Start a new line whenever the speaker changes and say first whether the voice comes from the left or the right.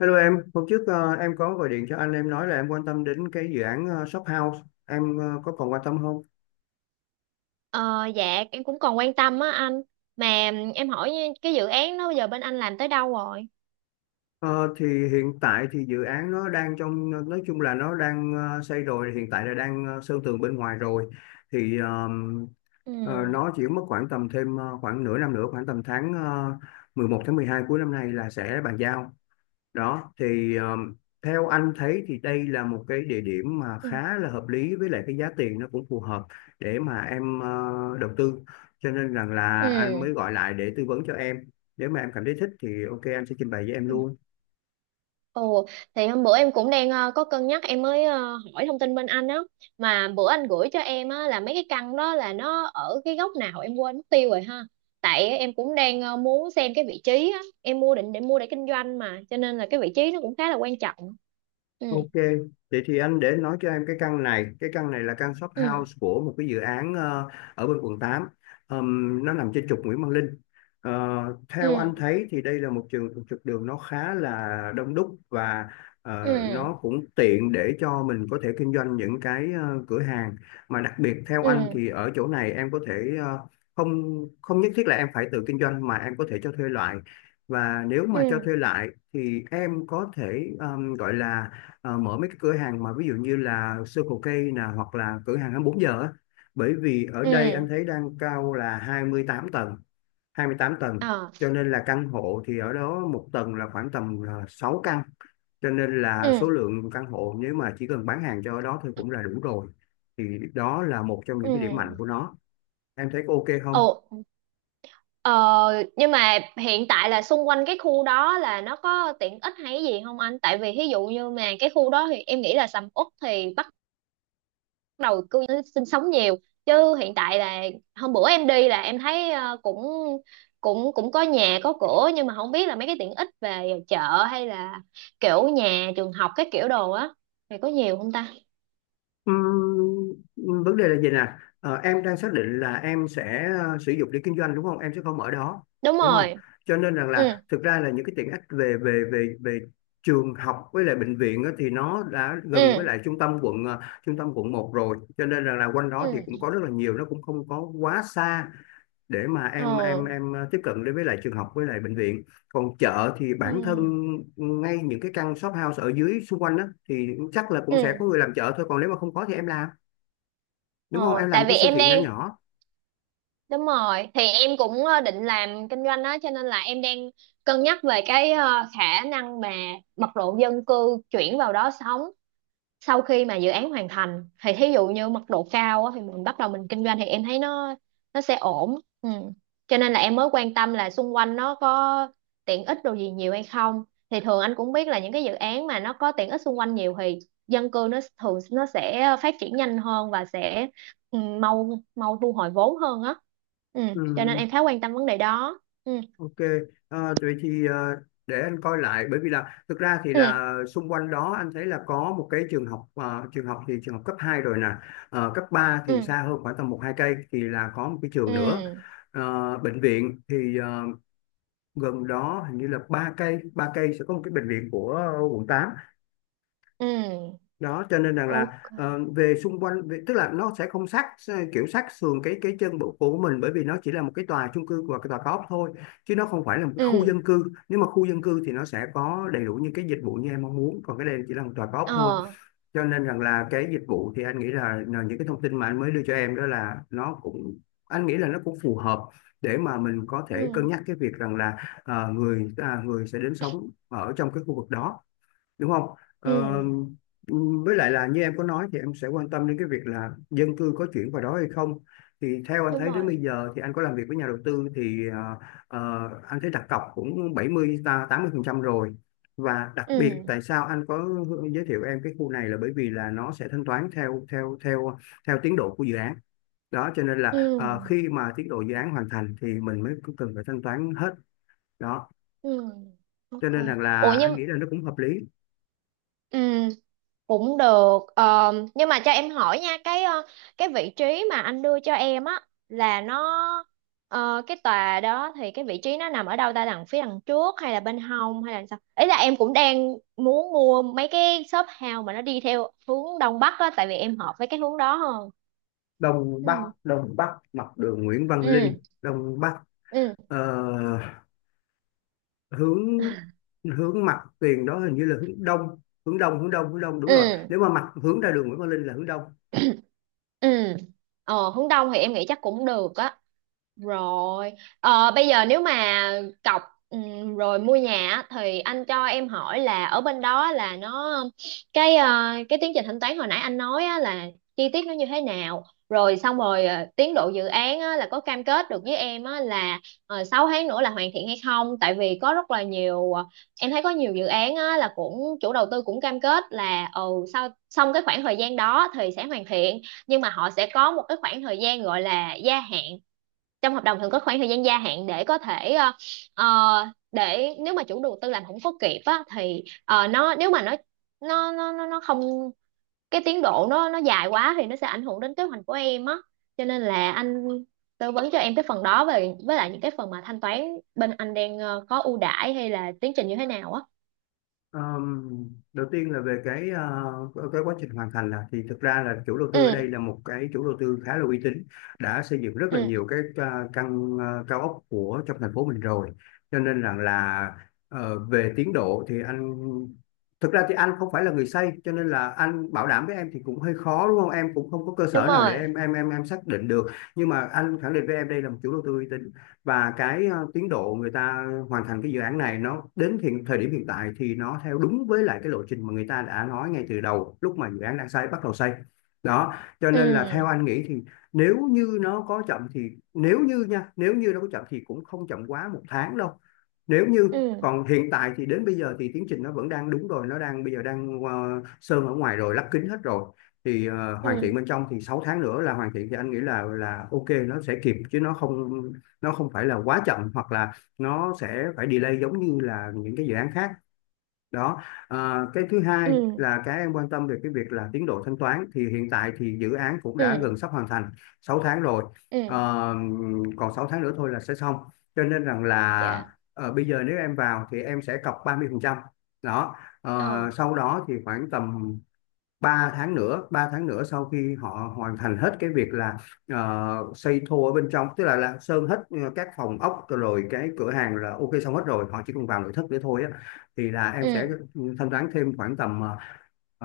left: Hello em, hôm trước em có gọi điện cho anh, em nói là em quan tâm đến cái dự án shop house, em có còn quan tâm không?
right: Ờ, dạ em cũng còn quan tâm á anh, mà em hỏi cái dự án đó bây giờ bên anh làm tới đâu rồi.
left: Ờ, thì hiện tại thì dự án nó đang trong, nói chung là nó đang xây rồi, hiện tại là đang sơn tường bên ngoài rồi. Thì
right: Ừ,
left: nó chỉ mất khoảng tầm thêm khoảng nửa năm nữa, khoảng tầm tháng 11 tháng 12 cuối năm nay là sẽ bàn giao. Đó thì theo anh thấy thì đây là một cái địa điểm mà
right: ừ,
left: khá là hợp lý, với lại cái giá tiền nó cũng phù hợp để mà em đầu tư, cho nên rằng là anh
right: ừ,
left: mới gọi lại để tư vấn cho em. Nếu mà em cảm thấy thích thì ok, anh sẽ trình bày với em
right: ừ.
left: luôn.
right: Ồ, thì hôm bữa em cũng đang có cân nhắc, em mới hỏi thông tin bên anh á, mà bữa anh gửi cho em á là mấy cái căn đó là nó ở cái góc nào em quên mất tiêu rồi ha. Tại em cũng đang muốn xem cái vị trí á, em mua định để mua để kinh doanh mà, cho nên là cái vị trí nó cũng khá là quan trọng. Ừ,
left: Ok, vậy thì anh để nói cho em cái căn này là căn shop
right: ừ,
left: house của một cái dự án ở bên quận 8. Nó nằm trên trục Nguyễn Văn Linh. Ờ, Theo
right: ừ,
left: anh thấy thì đây là một trục đường nó khá là đông đúc, và
right: ừ,
left: nó cũng tiện để cho mình có thể kinh doanh những cái cửa hàng. Mà đặc biệt theo anh
right: ừ,
left: thì ở chỗ này em có thể không không nhất thiết là em phải tự kinh doanh mà em có thể cho thuê lại. Và nếu
right: ừ,
left: mà cho
right: ừ,
left: thuê lại thì em có thể gọi là mở mấy cái cửa hàng mà ví dụ như là Circle K nè, hoặc là cửa hàng 24 giờ á, bởi vì ở đây
right: ừ.
left: anh thấy đang cao là 28 tầng, 28 tầng,
right: Ờ,
left: cho nên là căn hộ thì ở đó một tầng là khoảng tầm 6 căn, cho nên là
right: ừ,
left: số lượng căn hộ nếu mà chỉ cần bán hàng cho ở đó thôi cũng là đủ rồi. Thì đó là một trong những cái điểm
right: ừ.
left: mạnh của nó. Em thấy có ok không?
right: Ồ, ờ, nhưng mà hiện tại là xung quanh cái khu đó là nó có tiện ích hay cái gì không anh? Tại vì ví dụ như mà cái khu đó thì em nghĩ là sầm uất thì bắt đầu cư dân sinh sống nhiều. Chứ hiện tại là hôm bữa em đi là em thấy cũng cũng cũng có nhà có cửa, nhưng mà không biết là mấy cái tiện ích về chợ hay là kiểu nhà trường học cái kiểu đồ á thì có nhiều không ta?
left: Vấn đề là gì nè? Em đang xác định là em sẽ sử dụng để kinh doanh, đúng không, em sẽ không ở đó
right: Đúng
left: đúng không,
right: rồi.
left: cho nên rằng
right: Ừ.
left: là thực ra là những cái tiện ích về về về về trường học với lại bệnh viện á, thì nó đã gần với
right: Ừ.
left: lại trung tâm quận trung tâm quận 1 rồi, cho nên rằng là quanh đó thì
right: Ừ.
left: cũng có rất là nhiều, nó cũng không có quá xa để mà em
right: Ờ.
left: tiếp cận đến với lại trường học với lại bệnh viện. Còn chợ thì bản thân
right: Ừ.
left: ngay những cái căn shop house ở dưới xung quanh đó thì chắc là cũng sẽ
right: Ừ.
left: có người làm chợ thôi, còn nếu mà không có thì em làm, đúng không,
right: Ờ,
left: em làm
right: tại
left: một
right: vì
left: cái siêu
right: em
left: thị nhỏ
right: đang.
left: nhỏ.
right: Đúng rồi, thì em cũng định làm kinh doanh đó, cho nên là em đang cân nhắc về cái khả năng mà mật độ dân cư chuyển vào đó sống sau khi mà dự án hoàn thành, thì thí dụ như mật độ cao á, thì mình bắt đầu mình kinh doanh thì em thấy nó sẽ ổn. Ừ. Cho nên là em mới quan tâm là xung quanh nó có tiện ích đồ gì nhiều hay không, thì thường anh cũng biết là những cái dự án mà nó có tiện ích xung quanh nhiều thì dân cư nó thường nó sẽ phát triển nhanh hơn và sẽ mau mau thu hồi vốn hơn á. Ừ.
left: Ừ,
right: Cho nên em khá quan tâm vấn đề đó. Ừ.
left: ok. Vậy thì để anh coi lại, bởi vì là thực ra thì
right: Ừ.
left: là xung quanh đó anh thấy là có một cái trường học, trường học thì trường học cấp 2 rồi nè. Cấp 3 thì
right: Ừ.
left: xa hơn khoảng tầm một hai cây, thì là có một cái trường nữa.
right: Ừ.
left: Bệnh viện thì gần đó hình như là ba cây sẽ có một cái bệnh viện của quận 8.
right: Ừ.
left: Đó cho nên rằng là
right: Ok.
left: về xung quanh tức là nó sẽ không sát, kiểu sát sườn cái chân bộ của mình, bởi vì nó chỉ là một cái tòa chung cư và cái tòa cao ốc thôi, chứ nó không phải là một cái khu
right: Ừ.
left: dân cư. Nếu mà khu dân cư thì nó sẽ có đầy đủ những cái dịch vụ như em mong muốn, còn cái đây chỉ là một tòa cao ốc thôi,
right: Ờ.
left: cho nên rằng là cái dịch vụ thì anh nghĩ là những cái thông tin mà anh mới đưa cho em đó là nó cũng, anh nghĩ là nó cũng phù hợp để mà mình có thể cân
right: Ừ.
left: nhắc cái việc rằng là người người sẽ đến sống ở trong cái khu vực đó, đúng không? Ờ,
right: Ừ.
left: với lại là như em có nói thì em sẽ quan tâm đến cái việc là dân cư có chuyển vào đó hay không, thì theo anh
right: Đúng
left: thấy
right: rồi.
left: đến bây giờ thì anh có làm việc với nhà đầu tư thì anh thấy đặt cọc cũng 70 ta 80% rồi. Và đặc biệt
right: Ừ,
left: tại sao anh có giới thiệu em cái khu này là bởi vì là nó sẽ thanh toán theo theo theo theo tiến độ của dự án, đó cho nên
right: ừ,
left: là khi mà tiến độ dự án hoàn thành thì mình mới cần phải thanh toán hết. Đó
right: ừ.
left: cho
right: Ok.
left: nên rằng
right: Ủa,
left: là anh
right: nhưng
left: nghĩ là nó cũng hợp lý.
right: ừ, cũng được. Ờ, nhưng mà cho em hỏi nha cái cái vị trí mà anh đưa cho em á là nó cái tòa đó thì cái vị trí nó nằm ở đâu ta, đằng phía đằng trước hay là bên hông hay là sao, ý là em cũng đang muốn mua mấy cái shop house mà nó đi theo hướng đông bắc á, tại vì em hợp với cái hướng đó hơn.
left: Đông Bắc,
right: Ừ,
left: Đông Bắc mặt đường Nguyễn Văn Linh,
right: ừ,
left: Đông Bắc.
right: ừ,
left: Ờ, hướng hướng mặt tiền đó hình như là hướng đông, đúng
right: ừ,
left: rồi. Nếu mà mặt hướng ra đường Nguyễn Văn Linh là hướng đông.
right: ừ. Hướng đông thì em nghĩ chắc cũng được á. Rồi, bây giờ nếu mà cọc, rồi mua nhà á, thì anh cho em hỏi là ở bên đó là nó cái cái tiến trình thanh toán hồi nãy anh nói á, là chi tiết nó như thế nào. Rồi xong rồi tiến độ dự án á, là có cam kết được với em á, là 6 tháng nữa là hoàn thiện hay không? Tại vì có rất là nhiều, em thấy có nhiều dự án á, là cũng chủ đầu tư cũng cam kết là sau xong cái khoảng thời gian đó thì sẽ hoàn thiện, nhưng mà họ sẽ có một cái khoảng thời gian gọi là gia hạn, trong hợp đồng thường có khoảng thời gian gia hạn để có thể ờ, để nếu mà chủ đầu tư làm không có kịp á thì nó, nếu mà nó không, cái tiến độ nó dài quá thì nó sẽ ảnh hưởng đến kế hoạch của em á, cho nên là anh tư vấn cho em cái phần đó về với lại những cái phần mà thanh toán bên anh đang có ưu đãi hay là tiến trình như thế nào á.
left: Ờm, Đầu tiên là về cái cái quá trình hoàn thành là thì thực ra là chủ đầu tư ở đây
right: Ừ,
left: là một cái chủ đầu tư khá là uy tín, đã xây dựng rất là
right: ừ.
left: nhiều cái căn cao ốc của trong thành phố mình rồi, cho nên rằng là về tiến độ thì anh, thực ra thì anh không phải là người xây, cho nên là anh bảo đảm với em thì cũng hơi khó đúng không, em cũng không có cơ
right: Đúng
left: sở nào để
right: rồi.
left: em xác định được. Nhưng mà anh khẳng định với em đây là một chủ đầu tư uy tín, và cái tiến độ người ta hoàn thành cái dự án này nó đến hiện thời điểm hiện tại thì nó theo đúng với lại cái lộ trình mà người ta đã nói ngay từ đầu lúc mà dự án đang xây bắt đầu xây. Đó cho nên là theo
right: Ừ,
left: anh nghĩ thì, nếu như nó có chậm thì, nếu như nó có chậm thì cũng không chậm quá 1 tháng đâu. Nếu như
right: ừ,
left: còn hiện tại thì đến bây giờ thì tiến trình nó vẫn đang đúng rồi, nó đang, bây giờ đang sơn ở ngoài rồi, lắp kính hết rồi, thì hoàn
right: ừ,
left: thiện bên trong thì 6 tháng nữa là hoàn thiện thì anh nghĩ là ok, nó sẽ kịp chứ nó không phải là quá chậm, hoặc là nó sẽ phải delay giống như là những cái dự án khác đó. À, cái thứ hai
right: ừ,
left: là cái em quan tâm về cái việc là tiến độ thanh toán, thì hiện tại thì dự án cũng đã gần
right: ừ,
left: sắp hoàn thành 6 tháng rồi.
right: ừ.
left: Ờ, còn 6 tháng nữa thôi là sẽ xong, cho nên rằng là
right: Dạ.
left: bây giờ nếu em vào thì em sẽ cọc 30%. Đó.
right: Ờ.
left: Sau đó thì khoảng tầm 3 tháng nữa, sau khi họ hoàn thành hết cái việc là xây thô ở bên trong, tức là, sơn hết các phòng ốc rồi cái cửa hàng là ok xong hết rồi, họ chỉ cần vào nội thất để thôi á, thì là em sẽ
right: Ừ.
left: thanh toán thêm khoảng tầm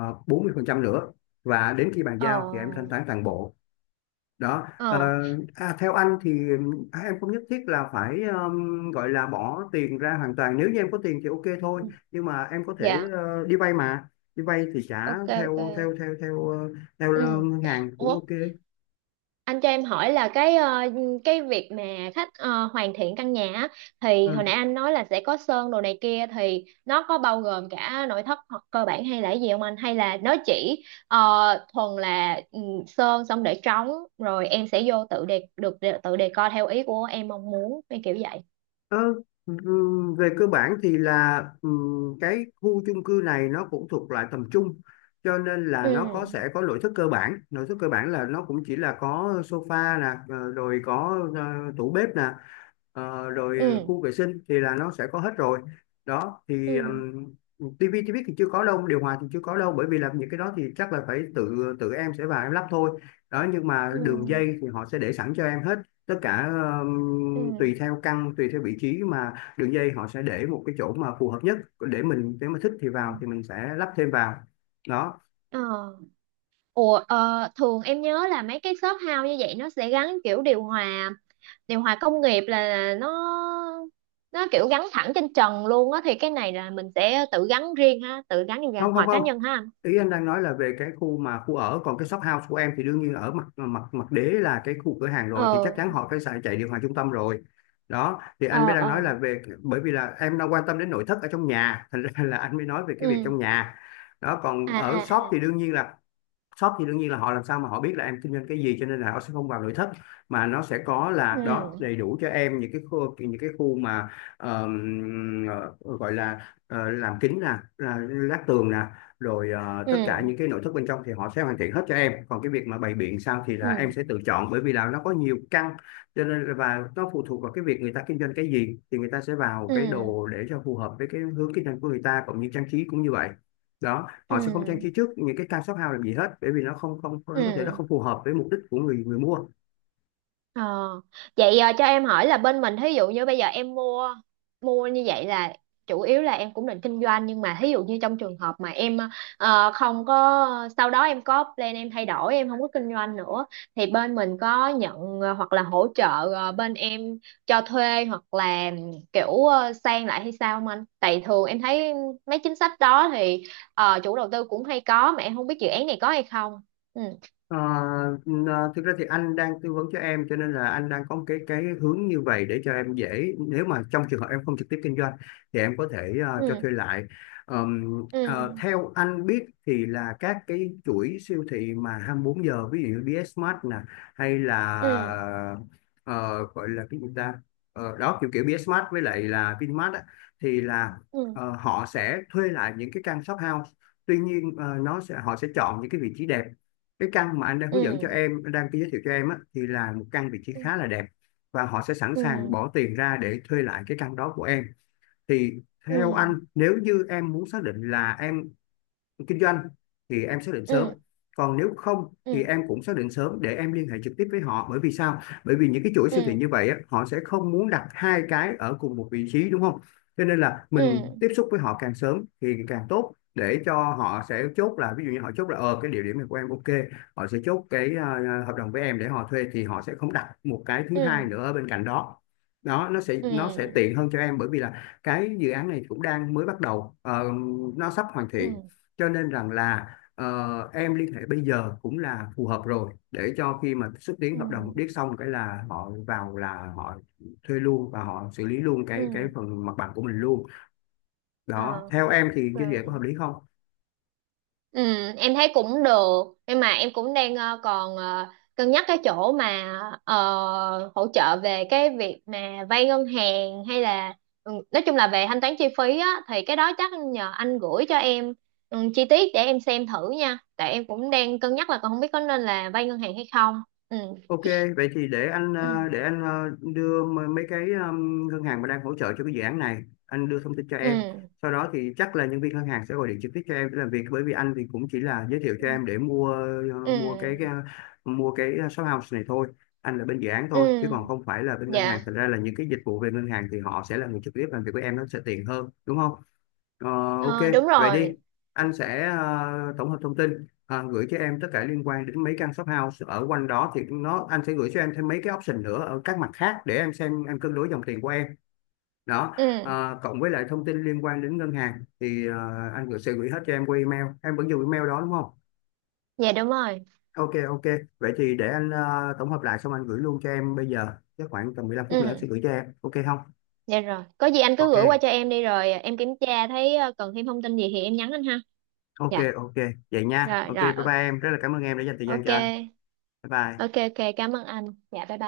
left: 40% nữa, và đến khi bàn giao thì em thanh
right: Ờ.
left: toán toàn bộ. Đó
right: Ờ.
left: à, theo anh thì em không nhất thiết là phải gọi là bỏ tiền ra hoàn toàn, nếu như em có tiền thì ok thôi.
right: Ừ.
left: Nhưng mà em có thể
right: Dạ.
left: đi vay mà, đi vay thì trả
right: Ok, ok.
left: theo theo theo theo ờ, theo
right: Ừ.
left: ngân hàng cũng
right: Ủa,
left: ok.
right: anh cho em hỏi là cái cái việc mà khách hoàn thiện căn nhà á, thì hồi
left: Ừ.
right: nãy anh nói là sẽ có sơn đồ này kia thì nó có bao gồm cả nội thất hoặc cơ bản hay là cái gì không anh, hay là nó chỉ thuần là sơn xong để trống, rồi em sẽ vô tự đề được tự đề co theo ý của em mong muốn cái kiểu vậy.
left: Ờ, về cơ bản thì là cái khu chung cư này nó cũng thuộc loại tầm trung cho nên là
right: Ừ,
left: nó sẽ có nội thất cơ bản. Nội thất cơ bản là nó cũng chỉ là có sofa nè, rồi có tủ bếp nè, rồi
right: ừ,
left: khu vệ sinh thì là nó sẽ có hết rồi đó. Thì
right: ừ,
left: tivi, tivi thì chưa có đâu, điều hòa thì chưa có đâu, bởi vì làm những cái đó thì chắc là phải tự tự em sẽ vào em lắp thôi. Đó, nhưng mà
right: ừ,
left: đường dây thì họ sẽ để sẵn cho em hết tất cả.
right: ừ,
left: Tùy theo căn, tùy theo vị trí mà đường dây họ sẽ để một cái chỗ mà phù hợp nhất để mình nếu mà thích thì
right: ừ.
left: vào thì mình sẽ lắp thêm vào đó.
right: Ờ. Ủa, thường em nhớ là mấy cái shop house như vậy nó sẽ gắn kiểu điều hòa, điều hòa công nghiệp, là nó kiểu gắn thẳng trên trần luôn á, thì cái này là mình sẽ tự gắn riêng ha, tự gắn điều
left: Không, không,
right: hòa cá
left: không,
right: nhân ha anh.
left: ý anh đang nói là về cái khu mà khu ở, còn cái shop house của em thì đương nhiên ở mặt mặt mặt đế là cái khu cửa hàng rồi thì chắc
right: Ờ,
left: chắn họ phải xài chạy điều hòa trung tâm rồi. Đó thì anh mới
right: ờ,
left: đang nói là
right: ờ.
left: về, bởi vì là em đang quan tâm đến nội thất ở trong nhà, thành ra là anh mới nói về cái việc
right: Ừ.
left: trong nhà. Đó, còn
right: À,
left: ở
right: à,
left: shop thì
right: à.
left: đương nhiên là, shop thì đương nhiên là họ làm sao mà họ biết là em kinh doanh cái gì, cho nên là họ sẽ không vào nội thất, mà nó sẽ có là đó,
right: Ừ,
left: đầy đủ cho em những cái khu, những cái khu mà ờm, gọi là làm kính nè, là lát tường nè, rồi tất cả
right: ừ,
left: những cái nội thất bên trong thì họ sẽ hoàn thiện hết cho em. Còn cái việc mà bày biện sao thì là em
right: ừ,
left: sẽ tự chọn, bởi vì là nó có nhiều căn, và nó phụ thuộc vào cái việc người ta kinh doanh cái gì thì người ta sẽ vào cái
right: ừ,
left: đồ để cho phù hợp với cái hướng kinh doanh của người ta, cũng như trang trí cũng như vậy. Đó, họ sẽ không trang trí
right: ừ,
left: trước những cái cam shop house làm gì hết, bởi vì nó không không, nó có thể nó
right: ừ.
left: không phù hợp với mục đích của người người mua.
right: Ờ. Vậy cho em hỏi là bên mình thí dụ như bây giờ em mua, mua như vậy là chủ yếu là em cũng định kinh doanh, nhưng mà thí dụ như trong trường hợp mà em không có, sau đó em có plan em thay đổi em không có kinh doanh nữa, thì bên mình có nhận hoặc là hỗ trợ bên em cho thuê hoặc là kiểu sang lại hay sao không anh? Tại thường em thấy mấy chính sách đó thì chủ đầu tư cũng hay có, mà em không biết dự án này có hay không. Ừ.
left: Ờ, thực ra thì anh đang tư vấn cho em, cho nên là anh đang có một cái hướng như vậy để cho em dễ, nếu mà trong trường hợp em không trực tiếp kinh doanh thì em có thể cho
right: Ừ.
left: thuê lại.
right: Ừ.
left: Theo anh biết thì là các cái chuỗi siêu thị mà 24 giờ, ví dụ như BSmart nè, hay
right: Ừ.
left: là ờ, gọi là cái gì ta. Ờ, đó kiểu kiểu BSmart với lại là Vinmart á, thì là
right: Ừ.
left: họ sẽ thuê lại những cái căn shop house. Tuy nhiên nó sẽ, họ sẽ chọn những cái vị trí đẹp. Cái căn mà anh đang hướng dẫn cho
right: Ừ.
left: em, anh đang giới thiệu cho em á, thì là một căn vị trí
right: Ừ,
left: khá là đẹp, và họ sẽ sẵn
right: ừ,
left: sàng bỏ tiền ra để thuê lại cái căn đó của em. Thì
right: ừ,
left: theo anh, nếu như em muốn xác định là em kinh doanh thì em xác định sớm,
right: ừ,
left: còn nếu không thì
right: ừ,
left: em cũng xác định sớm để em liên hệ trực tiếp với họ. Bởi vì sao? Bởi vì những cái chuỗi siêu thị
right: ừ,
left: như vậy á, họ sẽ không muốn đặt hai cái ở cùng một vị trí, đúng không? Cho nên là mình
right: ừ,
left: tiếp xúc với họ càng sớm thì càng tốt, để cho họ sẽ chốt, là ví dụ như họ chốt là ờ cái địa điểm này của em ok, họ sẽ chốt cái hợp đồng với em để họ thuê, thì họ sẽ không đặt một cái thứ hai
right: ừ,
left: nữa ở bên cạnh đó. Đó, nó sẽ
right: ừ,
left: tiện hơn cho em, bởi vì là cái dự án này cũng đang mới bắt đầu, nó sắp hoàn
right: ừ,
left: thiện, cho nên rằng là em liên hệ bây giờ cũng là phù hợp rồi, để cho khi mà xúc tiến hợp đồng điếc
right: ừ,
left: xong cái là họ vào là họ thuê luôn, và họ xử lý luôn
right: ừ.
left: cái phần mặt bằng của mình luôn.
right: Ờ,
left: Đó, theo em thì như vậy có hợp
right: ờ.
left: lý không?
right: Ừ. Em thấy cũng được, nhưng mà em cũng đang còn cân nhắc cái chỗ mà hỗ trợ về cái việc mà vay ngân hàng, hay là nói chung là về thanh toán chi phí á, thì cái đó chắc nhờ anh gửi cho em chi tiết để em xem thử nha, tại em cũng đang cân nhắc là còn không biết có nên là vay ngân hàng hay không. Ừ,
left: Ok, vậy thì để
right: ừ,
left: anh đưa mấy cái ngân hàng mà đang hỗ trợ cho cái dự án này, anh đưa thông tin cho em.
right: ừ,
left: Sau đó thì chắc là nhân viên ngân hàng sẽ gọi điện trực tiếp cho em để làm việc, bởi vì anh thì cũng chỉ là giới thiệu cho em để mua ờ,
right: ừ,
left: mua cái ờ, mua cái shop house này thôi. Anh là bên dự án thôi chứ còn
right: ừ.
left: không phải là bên ngân hàng.
right: Dạ.
left: Thật ra là những cái dịch vụ về ngân hàng thì họ sẽ là người trực tiếp làm việc với em, nó sẽ tiện hơn, đúng không? Ờ, ok,
right: Ờ, đúng
left: vậy
right: rồi.
left: đi.
right: Rồi.
left: Anh sẽ tổng hợp thông tin gửi cho em tất cả liên quan đến mấy căn shop house ở quanh đó, thì anh sẽ gửi cho em thêm mấy cái option nữa ở các mặt khác để em xem em cân đối dòng tiền của em. Đó,
right: Ừ.
left: Ờ, cộng với lại thông tin liên quan đến ngân hàng thì ờ, anh gửi sẽ gửi hết cho em qua email. Em vẫn dùng email đó đúng không?
right: Dạ, đúng rồi.
left: Ok, ok. Vậy thì để anh tổng hợp lại xong anh gửi luôn cho em bây giờ. Chắc khoảng tầm 15 phút nữa anh sẽ
right: Ừ.
left: gửi cho em. Ok không?
right: Dạ, rồi có gì anh cứ
left: Ok,
right: gửi qua cho em đi, rồi em kiểm tra thấy cần thêm thông tin gì thì em nhắn anh ha.
left: ok,
right: Dạ.
left: ok. Vậy nha.
right: Rồi,
left: Ok, bye
right: rồi.
left: bye em. Rất là cảm ơn em đã dành thời gian
right: Ok.
left: cho anh. Bye bye.
right: Ok, ok, cảm ơn anh. Dạ, bye bye.